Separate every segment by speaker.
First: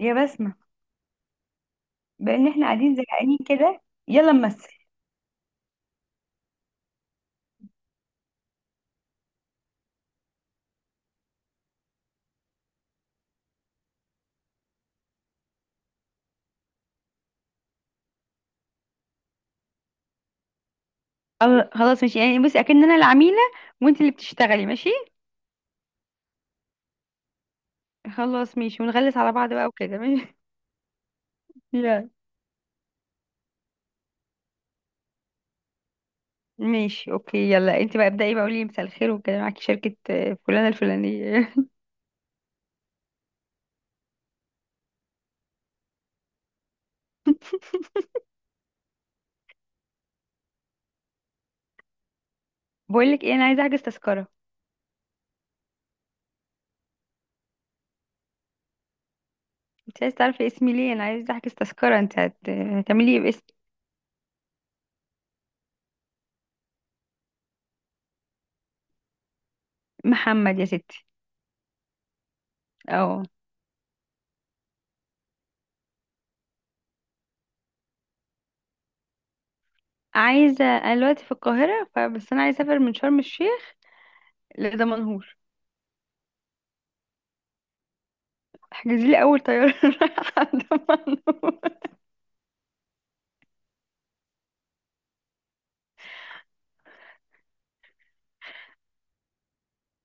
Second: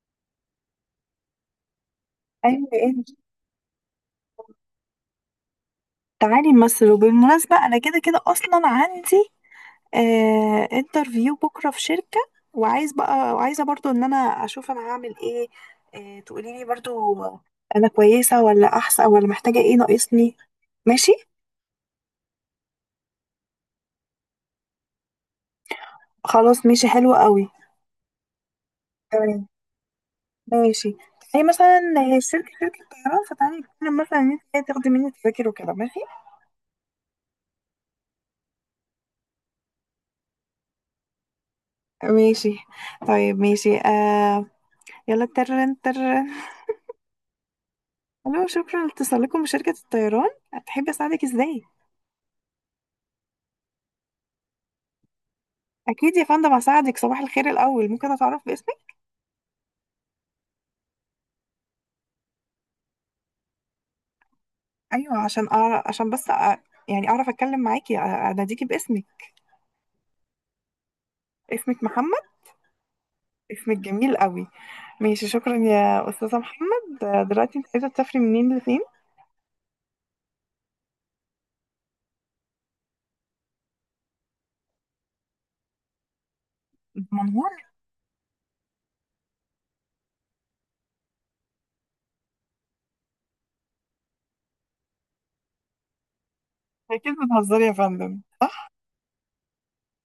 Speaker 1: يا بسمة، بقى ان احنا
Speaker 2: ايوه،
Speaker 1: قاعدين
Speaker 2: انت.
Speaker 1: زهقانين كده. يلا نمثل.
Speaker 2: تعالي نمثل، وبالمناسبة انا كده كده اصلا عندي انترفيو بكرة في شركة، وعايزة برضو ان انا اشوف انا هعمل ايه. تقولي لي برضو انا كويسة ولا احسن، ولا محتاجة ايه، ناقصني. ماشي.
Speaker 1: خلاص ماشي يعني. بصي اكن انا العميلة وانت اللي بتشتغلي، ماشي؟
Speaker 2: خلاص، ماشي، حلو قوي.
Speaker 1: خلاص ماشي، ونغلس على
Speaker 2: تمام.
Speaker 1: بعض بقى وكده، ماشي؟
Speaker 2: ماشي. تعالي مثلا.
Speaker 1: يلا.
Speaker 2: الشركة شركة طيران، فتعالي نتكلم مثلا ان انت تاخدي مني تذاكر وكده. ماشي،
Speaker 1: ماشي اوكي. يلا انت بقى ابدأي بقى، قولي لي مساء الخير وكده، معاكي شركة فلانة الفلانية.
Speaker 2: ماشي. طيب، ماشي. يلا، ترن ترن. الو، شكرا لاتصالكم بشركة الطيران، هتحب اساعدك ازاي؟
Speaker 1: بقول لك ايه، انا عايزة احجز تذكرة.
Speaker 2: اكيد يا فندم هساعدك. صباح الخير. الاول، ممكن اتعرف باسمك؟
Speaker 1: انت عايزة تعرفي اسمي ليه؟ انا عايزة احجز تذكرة، انت هتعملي ايه باسم؟
Speaker 2: ايوه، عشان أعرف، عشان بس يعني اعرف اتكلم معاكي، اناديكي باسمك.
Speaker 1: محمد يا ستي.
Speaker 2: اسمك محمد؟
Speaker 1: اه.
Speaker 2: اسمك جميل قوي. ماشي، شكرا يا استاذة محمد. دلوقتي انت عايزة تسافري منين لفين؟
Speaker 1: عايزة، انا دلوقتي في القاهرة فبس انا عايزة اسافر من شرم الشيخ لدمنهور.
Speaker 2: منهور؟
Speaker 1: احجزي لي اول طياره رايحه عند منو.
Speaker 2: اكيد بتهزري يا فندم، صح؟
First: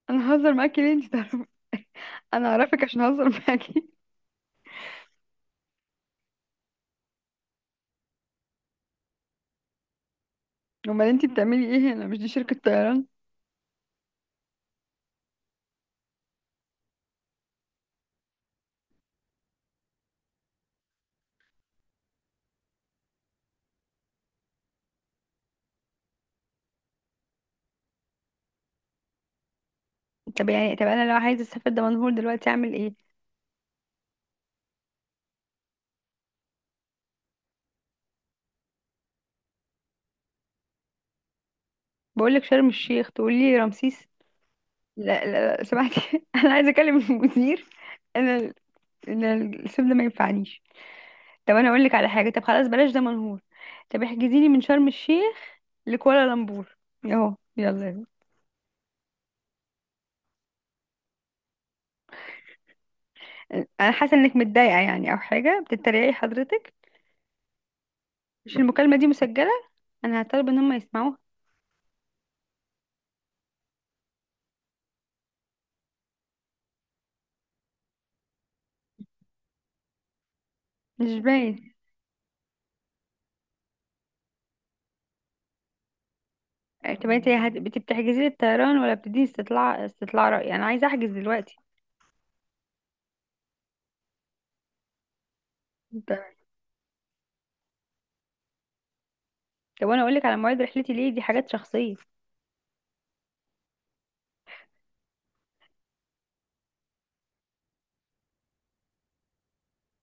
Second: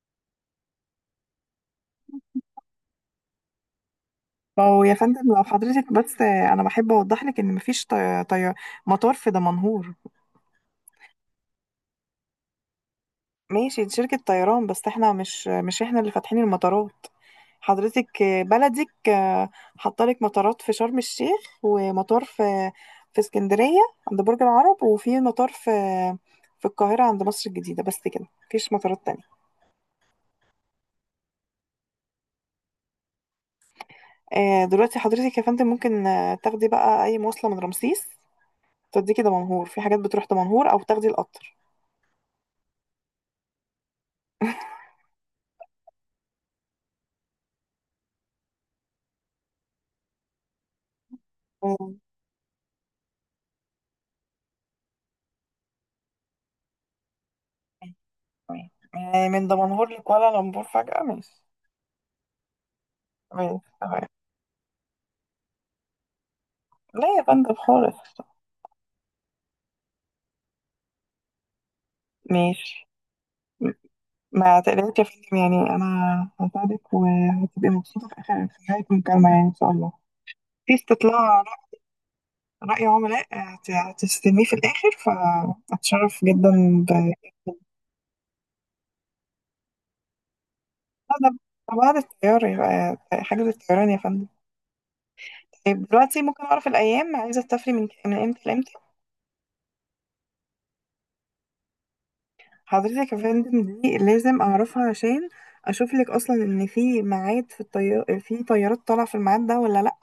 Speaker 1: انا ههزر معاكي ليه؟ انت تعرفي انا؟ اعرفك عشان اهزر معاكي؟
Speaker 2: فهو يا فندم، لو حضرتك بس، انا بحب اوضح لك ان مفيش مطار في دمنهور.
Speaker 1: امال انت بتعملي ايه هنا؟ مش دي شركه طيران؟
Speaker 2: ماشي، دي شركة طيران بس احنا مش احنا اللي فاتحين المطارات، حضرتك، بلدك. حطلك مطارات في شرم الشيخ، ومطار في في اسكندرية عند برج العرب، وفي مطار في في القاهرة عند مصر الجديدة. بس كده، مفيش مطارات تانية.
Speaker 1: طب انا لو عايزه اسافر دمنهور دلوقتي اعمل ايه؟
Speaker 2: دلوقتي حضرتك يا فندم ممكن تاخدي بقى أي مواصلة من رمسيس توديكي دمنهور، في حاجات بتروح دمنهور، أو تاخدي القطر.
Speaker 1: بقول لك شرم الشيخ تقولي لي رمسيس. لا لا لا، سمعتي؟ انا عايزه اكلم المدير. انا ال- انا الاسم ده ما ينفعنيش. طب انا اقول لك
Speaker 2: مم.
Speaker 1: على حاجه، طب خلاص، بلاش دمنهور. طب احجزي لي من شرم الشيخ لكوالالمبور. اهو يلا يلا.
Speaker 2: تمام. يعني من دمنهور لكوالا لمبور فجأة؟ ماشي، ماشي،
Speaker 1: انا
Speaker 2: تمام.
Speaker 1: حاسه انك متضايقه يعني، او حاجه، بتتريقي حضرتك؟
Speaker 2: لا يا فندم خالص.
Speaker 1: مش المكالمة دي مسجلة؟ أنا هطلب إن هم يسمعوها.
Speaker 2: ماشي. ما تقلقش يا فندم، يعني انا هساعدك، وهتبقي مبسوطه في اخر، في نهايه المكالمه يعني ان شاء الله. في
Speaker 1: مش باين.
Speaker 2: رأي عملاء هتستلميه في الاخر، فاتشرف جدا
Speaker 1: طب
Speaker 2: ب
Speaker 1: انت بتحجزي لي الطيران ولا بتديني استطلاع رأي؟ يعني أنا عايزة أحجز
Speaker 2: هذا.
Speaker 1: دلوقتي.
Speaker 2: بعد الطيار يبقى حجز الطيران يا فندم. طيب،
Speaker 1: طب
Speaker 2: دلوقتي ممكن اعرف الايام عايزه تسافري من امتى لامتى؟
Speaker 1: طب وأنا أقولك على مواعيد رحلتي ليه؟ دي حاجات شخصية.
Speaker 2: حضرتك يا فندم دي لازم اعرفها عشان اشوف لك اصلا ان في ميعاد، في الطيار، في طيارات طالعه في الميعاد ده ولا لا،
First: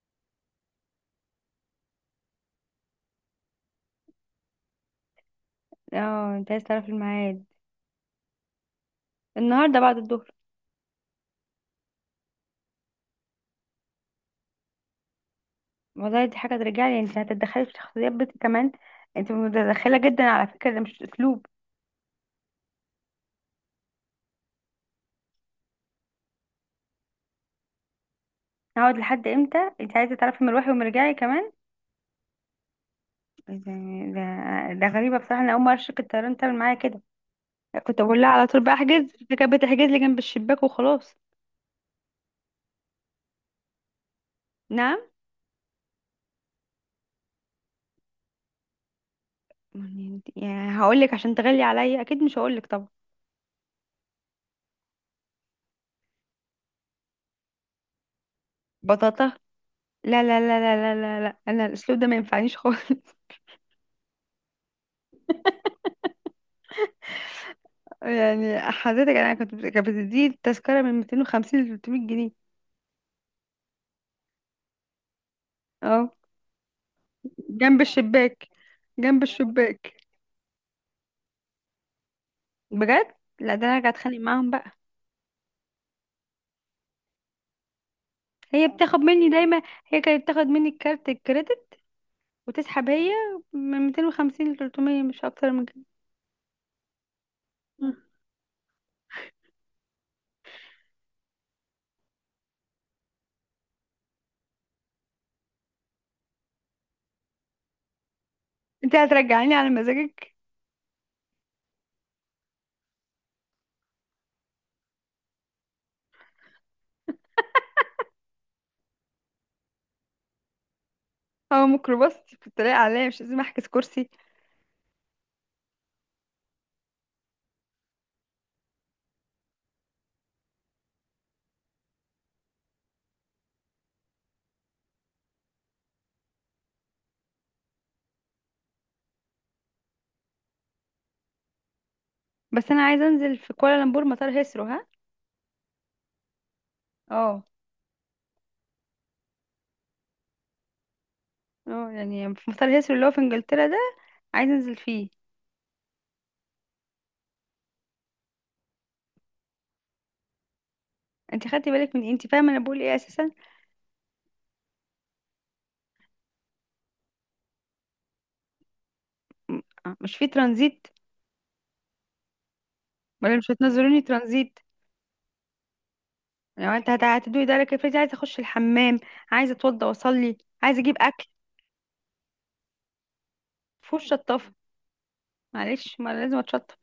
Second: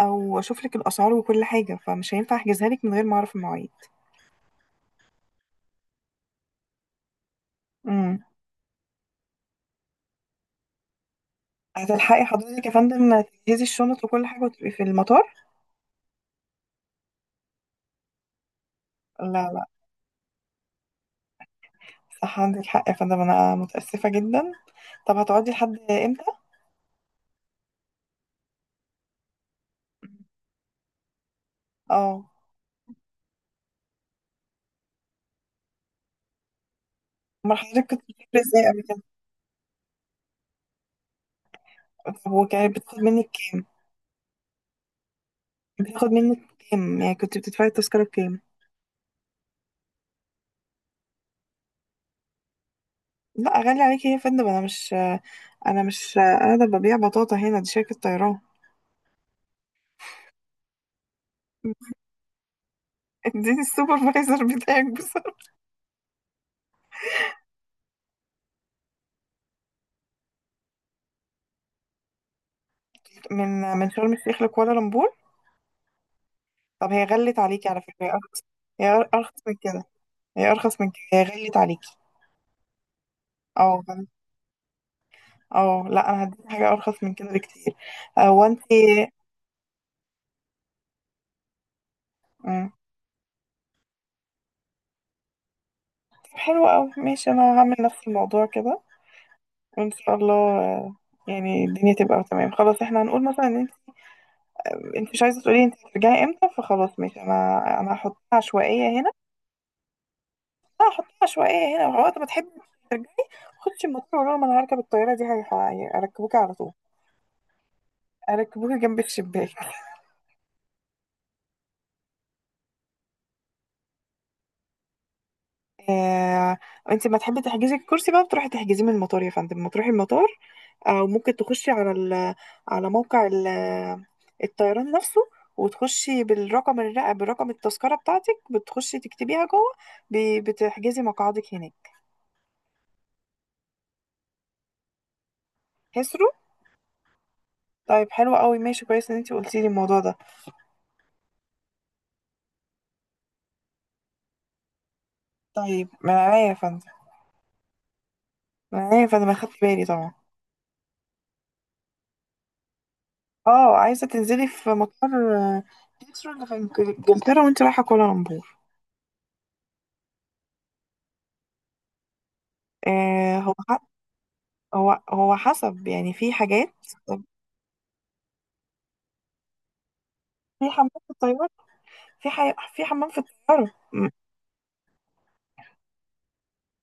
Speaker 2: او اشوف لك الاسعار وكل حاجه، فمش هينفع احجزها لك من غير ما اعرف المواعيد.
Speaker 1: اه، انت عايز تعرف الميعاد؟
Speaker 2: امم.
Speaker 1: النهاردة بعد الظهر.
Speaker 2: هتلحقي حضرتك يا فندم تجهزي الشنط وكل حاجة وتبقي في المطار؟
Speaker 1: والله دي حاجة ترجعلي؟ انت هتتدخلي في شخصيات بنتي كمان؟ انت
Speaker 2: لا، لا.
Speaker 1: متدخلة جدا على فكرة، ده مش أسلوب.
Speaker 2: صح، عندك حق يا فندم، أنا متأسفة جدا. طب هتقعدي لحد إمتى؟
Speaker 1: هقعد لحد امتى؟ انت عايزة تعرفي مروحي ومرجعي كمان؟
Speaker 2: اه.
Speaker 1: ده, ده غريبة بصراحة، أنا أول مرة شركة الطيران تعمل معايا كده.
Speaker 2: أمال حضرتك
Speaker 1: كنت
Speaker 2: كنت
Speaker 1: بقول لها
Speaker 2: بتفكري
Speaker 1: على طول
Speaker 2: إزاي
Speaker 1: بقى
Speaker 2: قبل كده؟
Speaker 1: احجز، فكانت بتحجز لي جنب الشباك وخلاص.
Speaker 2: طب وكانت بتاخد منك كام؟
Speaker 1: نعم؟
Speaker 2: بتاخد منك كام؟ يعني كنت بتدفعي التذكرة بكام؟
Speaker 1: يعني هقول لك عشان تغلي عليا؟ اكيد مش هقول لك طبعا.
Speaker 2: لا، غالي عليكي يا فندم؟ أنا مش قاعدة ببيع بطاطا هنا، دي شركة طيران.
Speaker 1: بطاطا؟ لا لا لا لا لا لا لا، انا الاسلوب ده ما ينفعنيش خالص.
Speaker 2: اديني السوبرفايزر بتاعك بسرعة.
Speaker 1: يعني حضرتك انا كانت بتدي التذكره من 250 ل 300 جنيه.
Speaker 2: من شرم الشيخ لكوالالمبور؟
Speaker 1: اه
Speaker 2: طب هي غلت عليكي على
Speaker 1: جنب
Speaker 2: فكرة، هي أرخص.
Speaker 1: الشباك
Speaker 2: هي
Speaker 1: جنب
Speaker 2: أرخص من كده
Speaker 1: الشباك.
Speaker 2: هي ارخص من كده، هي غليت عليكي.
Speaker 1: بجد، لا ده انا
Speaker 2: اه
Speaker 1: قاعد
Speaker 2: غل-
Speaker 1: اتخانق معاهم بقى.
Speaker 2: اه لا، انا هديكي حاجه ارخص من كده بكتير. هو انت
Speaker 1: هي بتاخد مني دايما. هي كانت بتاخد مني الكارت الكريدت وتسحب هي من 250 ل 300، مش اكتر من
Speaker 2: طب، حلو قوي، ماشي، انا هعمل
Speaker 1: كده.
Speaker 2: نفس الموضوع كده، وان شاء الله يعني الدنيا تبقى تمام. خلاص، احنا هنقول مثلا ان انت مش عايزه تقولي انت هترجعي امتى، فخلاص، ماشي، انا هحطها عشوائيه
Speaker 1: انت
Speaker 2: هنا.
Speaker 1: هترجعيني على مزاجك؟
Speaker 2: لا، هحطها عشوائيه هنا، وقت ما تحبي ترجعي خدش المطار وقولي لهم انا هركب الطياره دي، هيركبوكي على طول، اركبوكي جنب الشباك.
Speaker 1: هو ميكروباص في الطريق عليا مش لازم احجز كرسي؟
Speaker 2: آه، انت ما تحبي تحجزي الكرسي بقى، بتروحي تحجزيه من المطار يا فندم، ما تروحي المطار، او ممكن تخشي على على موقع الطيران نفسه، وتخشي بالرقم برقم التذكرة بتاعتك، بتخشي تكتبيها جوه، بتحجزي مقعدك هناك.
Speaker 1: بس انا عايزه انزل في كوالالمبور مطار هيثرو، ها؟
Speaker 2: كسروا.
Speaker 1: اه.
Speaker 2: طيب، حلو قوي، ماشي، كويس ان انت قلتي لي الموضوع ده.
Speaker 1: اه يعني في مطار هيثرو اللي هو في انجلترا ده، عايزه انزل فيه.
Speaker 2: طيب، من عينيا يا فندم، اخدت بالي طبعا.
Speaker 1: انت خدتي بالك من إيه؟ انت فاهمه انا بقول ايه اساسا؟
Speaker 2: اه، عايزة تنزلي في مطار، آه، كسرو اللي في انجلترا، وانت رايحة كوالالمبور.
Speaker 1: مش في ترانزيت؟ ولا
Speaker 2: آه،
Speaker 1: مش هتنزلوني ترانزيت؟
Speaker 2: هو حسب يعني، في حاجات.
Speaker 1: يعني انت هتدوي ده لك؟ افرضي عايزه اخش الحمام، عايزه اتوضى واصلي،
Speaker 2: في
Speaker 1: عايزه
Speaker 2: حمام
Speaker 1: اجيب
Speaker 2: في
Speaker 1: اكل.
Speaker 2: الطيارة، في حمام في الطيارة.
Speaker 1: فوش شطافه؟ معلش ما أنا لازم اتشطف.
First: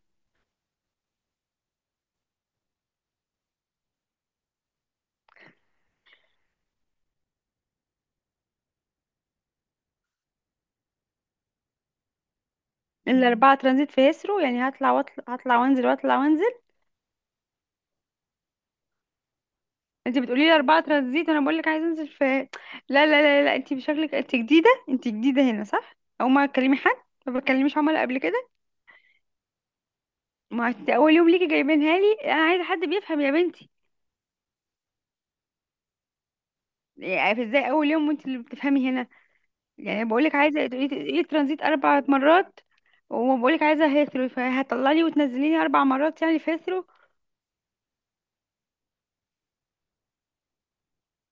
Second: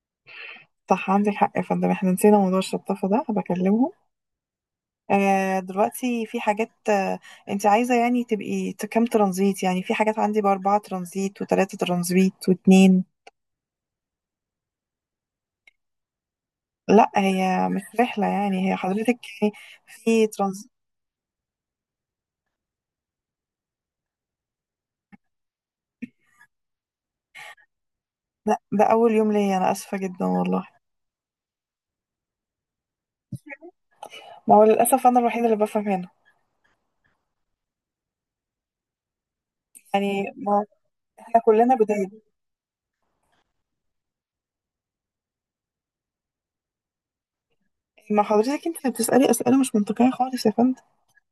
Speaker 2: صح، عندك حق يا فندم، احنا نسينا موضوع الشطافة ده، بكلمهم. دلوقتي في حاجات. انت عايزة يعني تبقي كام ترانزيت؟ يعني في حاجات عندي ب4 ترانزيت، وتلاتة ترانزيت، واتنين.
Speaker 1: الا اربعه ترانزيت في هيثرو، يعني هطلع واطلع هطلع وانزل واطلع وانزل؟
Speaker 2: لا، هي مش رحلة يعني، هي حضرتك يعني
Speaker 1: انت
Speaker 2: في
Speaker 1: بتقولي لي
Speaker 2: ترانزيت.
Speaker 1: اربعه ترانزيت وانا بقول لك عايزه انزل في، لا لا لا لا، انت بشكلك انت جديده هنا، صح؟ او ما تكلمي حد، ما بتكلميش عملاء قبل كده؟
Speaker 2: لا، ده أول يوم ليا، أنا آسفة جدا والله.
Speaker 1: ما انت اول يوم ليكي جايبينها لي، انا عايزه حد بيفهم يا بنتي.
Speaker 2: ما هو للأسف أنا الوحيدة اللي بفهم هنا،
Speaker 1: يعني ازاي اول يوم وانت اللي بتفهمي هنا؟ يعني بقول
Speaker 2: يعني
Speaker 1: لك
Speaker 2: ما
Speaker 1: عايزه تقولي
Speaker 2: احنا
Speaker 1: ترانزيت
Speaker 2: كلنا
Speaker 1: اربع
Speaker 2: جداد.
Speaker 1: مرات. وما بقول لك عايزه هيثرو؟ فهتطلعي وتنزليني اربع مرات يعني في هيثرو؟
Speaker 2: ما حضرتك انت اللي بتسألي أسئلة مش منطقية خالص يا فندم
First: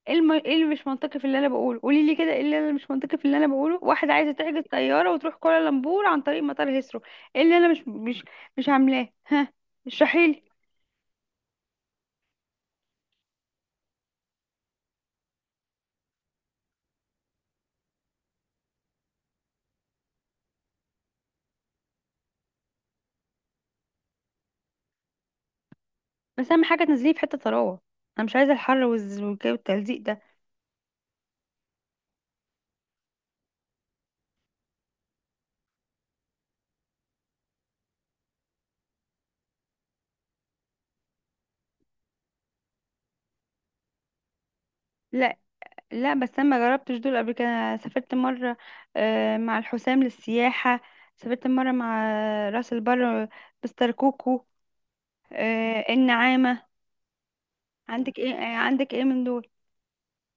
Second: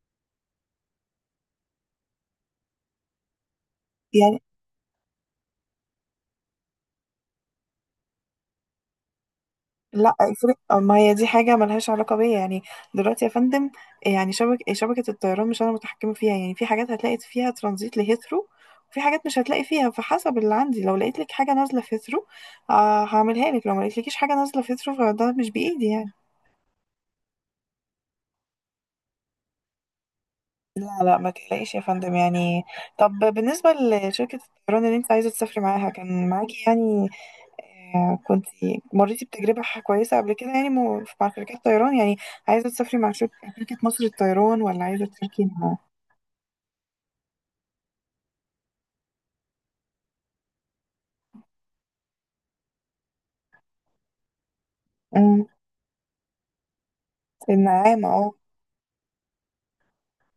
Speaker 1: ايه اللي مش منطقي في اللي انا بقوله؟ قولي لي كده ايه اللي انا مش منطقي في اللي انا بقوله. واحده عايزه
Speaker 2: يعني.
Speaker 1: تحجز طياره وتروح كوالالمبور عن طريق مطار هيسرو. ايه اللي انا مش عاملاه، ها؟
Speaker 2: لا
Speaker 1: اشرحي لي.
Speaker 2: افرق، ما هي دي حاجة ملهاش علاقة بيا يعني. دلوقتي يا فندم، يعني شبكة الطيران مش أنا متحكمة فيها يعني، في حاجات هتلاقي فيها ترانزيت لهيثرو، وفي حاجات مش هتلاقي فيها. فحسب اللي عندي، لو لقيت لك حاجة نازلة في هيثرو هعملها لك، لو ما لقيتلكيش حاجة نازلة في هيثرو فده مش بإيدي يعني.
Speaker 1: بس اهم حاجه تنزليه في حته طراوه، انا مش عايزه الحر والتلزيق ده.
Speaker 2: لا، لا، ما تقلقيش يا فندم يعني. طب بالنسبة لشركة الطيران اللي انت عايزة تسافري معاها، كان معاكي يعني كنت مريتي بتجربة كويسة قبل كده يعني، مع شركات طيران يعني؟ عايزة تسافري مع شركة مصر للطيران، ولا عايزة
Speaker 1: لا
Speaker 2: تسافري مع...
Speaker 1: لا، بس انا ما جربتش دول قبل كده. أنا سافرت مره، مع الحسام للسياحه. سافرت مره مع راس البر، مستر كوكو،
Speaker 2: مم.
Speaker 1: النعامه.
Speaker 2: النعامة؟ اه،
Speaker 1: عندك ايه من دول؟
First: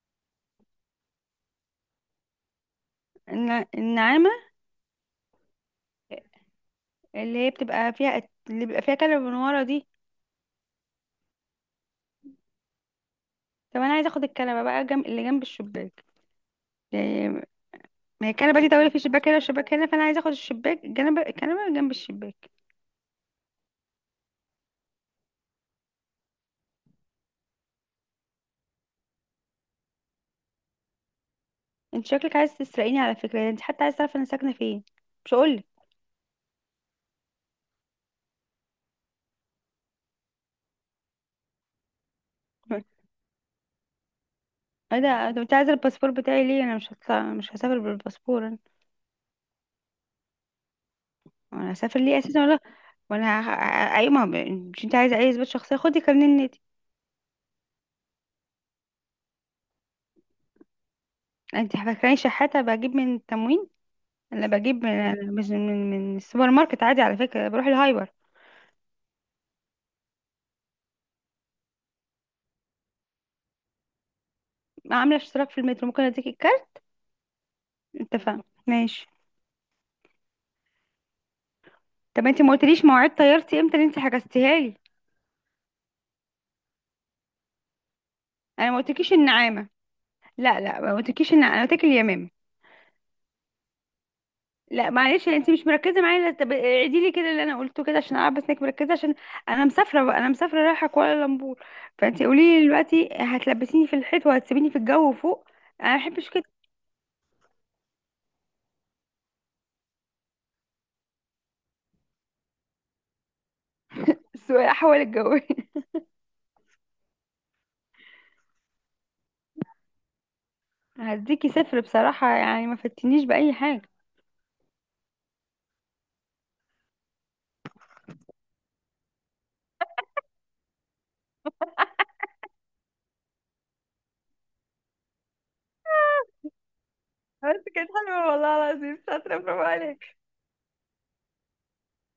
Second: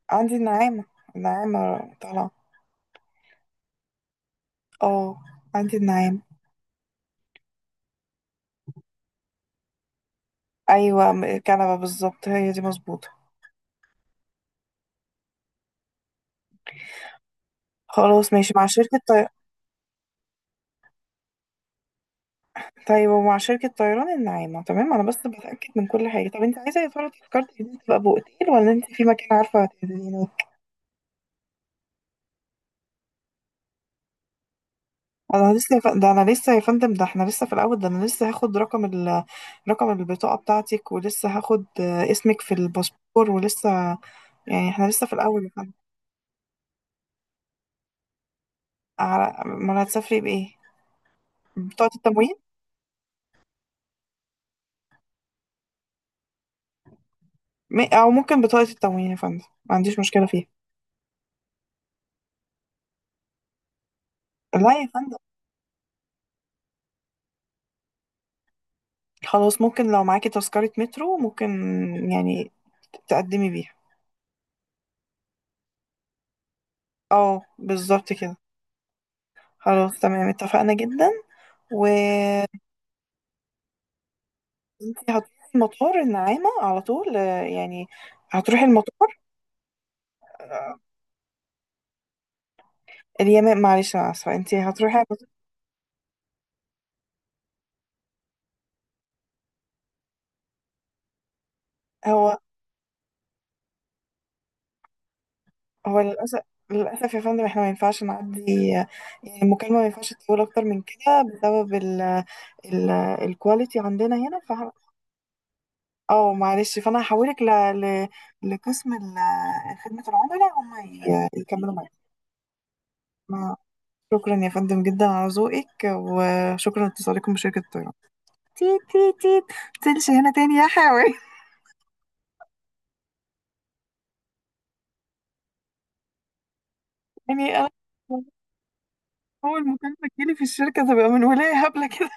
Speaker 2: عندي النعامة، النعامة طالعة.
Speaker 1: النعامه
Speaker 2: اه، عندي النعامة.
Speaker 1: اللي هي بتبقى فيها، اللي بيبقى فيها كنبة من ورا دي.
Speaker 2: أيوة، كنبة بالظبط، هي دي مظبوطة.
Speaker 1: طب انا عايزه اخد الكنبه بقى جنب، اللي جنب الشباك، يعني. ما هي
Speaker 2: خلاص، ماشي،
Speaker 1: الكنبه
Speaker 2: مع
Speaker 1: دي طويله، في
Speaker 2: شركة
Speaker 1: شباك هنا وشباك هنا، فانا عايزه اخد الشباك جنب الكنبه جنب الشباك.
Speaker 2: طيب، ومع شركة طيران النعامة تمام. أنا بس بتأكد من كل حاجة. طب أنت عايزة يا ترى تذكرتي دي تبقى بأوتيل، ولا أنت في مكان عارفة هتنزلي؟
Speaker 1: انت شكلك عايز تسرقيني على فكره يعني، انت حتى عايز تعرف انا ساكنه فين؟ مش
Speaker 2: انا
Speaker 1: هقولك.
Speaker 2: لسه يا ف... ده انا لسه يا فندم، ده احنا لسه في الاول، ده انا لسه هاخد رقم رقم البطاقة بتاعتك، ولسه هاخد اسمك في الباسبور، ولسه يعني احنا
Speaker 1: ايه
Speaker 2: لسه في
Speaker 1: ده، انت
Speaker 2: الاول يا
Speaker 1: انت
Speaker 2: فندم.
Speaker 1: عايزه الباسبور بتاعي ليه؟ انا مش هطلع، مش هسافر بالباسبور انا.
Speaker 2: على ما أنا، هتسافري بايه؟
Speaker 1: انا
Speaker 2: بطاقة
Speaker 1: هسافر ليه
Speaker 2: التموين؟
Speaker 1: اساسا ولا؟ وانا ه- ايوه ما هو، مش انت عايزه اي اثبات شخصيه؟ خدي كارنيه النادي.
Speaker 2: او ممكن بطاقة التموين يا فندم، ما عنديش مشكلة فيها.
Speaker 1: انت فاكراني شحاته بجيب من التموين؟ انا
Speaker 2: لا
Speaker 1: بجيب
Speaker 2: يا
Speaker 1: من
Speaker 2: فندم،
Speaker 1: من من من السوبر ماركت عادي، على فكره بروح الهايبر.
Speaker 2: خلاص، ممكن لو معاكي تذكرة مترو، ممكن يعني تقدمي بيها.
Speaker 1: عامله اشتراك في المترو، ممكن اديك الكارت.
Speaker 2: اه، بالظبط كده.
Speaker 1: اتفقنا ماشي.
Speaker 2: خلاص، تمام، اتفقنا جدا. و...
Speaker 1: طب انت ما قلتليش مواعيد طيارتي امتى اللي انت حجزتيها لي؟
Speaker 2: انت هتروحي المطار النعامة على طول. يعني هتروحي
Speaker 1: انا ما قلتلكيش
Speaker 2: المطار.
Speaker 1: النعامه، لا
Speaker 2: آه،
Speaker 1: لا، ما قلتلكيش النعامه، انا قلت لك اليمامه.
Speaker 2: اليمن، معلش انا اسفة، انت
Speaker 1: لا
Speaker 2: هتروحي على
Speaker 1: معلش، انت مش مركزه معايا، لا، طب اعيدي لي كده اللي انا قلته كده عشان اعرف بس انك مركزه، عشان انا مسافره بقى، انا مسافره رايحه كوالالمبور. فانت
Speaker 2: هو
Speaker 1: قولي لي دلوقتي، هتلبسيني في الحيط وهتسيبيني في الجو فوق؟ انا ما
Speaker 2: هو
Speaker 1: بحبش
Speaker 2: للأسف،
Speaker 1: كده.
Speaker 2: للأسف يا فندم احنا ما ينفعش نعدي. آه، يعني المكالمة ما ينفعش تطول أكتر من كده بسبب ال ال الكواليتي عندنا هنا
Speaker 1: السواقه حول الجو.
Speaker 2: اه، معلش، فأنا هحولك ل... لقسم خدمة العملاء، هم
Speaker 1: هديكي
Speaker 2: يكملوا
Speaker 1: صفر
Speaker 2: معاك.
Speaker 1: بصراحة، يعني ما فتنيش بأي
Speaker 2: ما-
Speaker 1: حاجة.
Speaker 2: شكرا يا فندم جدا على ذوقك، وشكرا لاتصالكم بشركة الطيران. تيت تيت تيت. تنش هنا تاني يا حيوان. يعني
Speaker 1: بس
Speaker 2: أنا
Speaker 1: كانت حلوة والله العظيم، شاطرة، برافو
Speaker 2: أول مكالمة
Speaker 1: عليك.
Speaker 2: تجيلي في الشركة تبقى من ولاية هبلة كده،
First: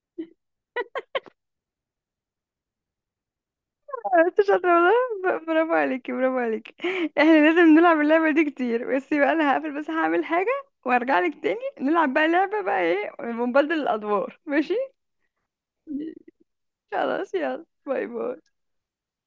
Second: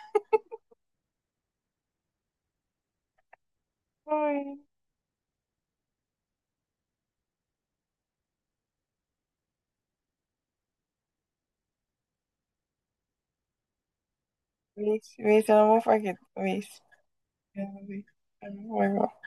Speaker 1: انت
Speaker 2: أوي.
Speaker 1: شاطرة والله، برافو عليكي، برافو عليكي. احنا لازم نلعب اللعبة دي كتير، بس بقى انا هقفل، بس هعمل حاجة وارجع لك تاني. نلعب بقى لعبة بقى ايه، ونبدل الأدوار، ماشي.
Speaker 2: ماشي، ماشي، أنا موافقة جدا، ماشي.
Speaker 1: خلاص، يلا
Speaker 2: يلا بينا.
Speaker 1: باي باي.
Speaker 2: باي باي.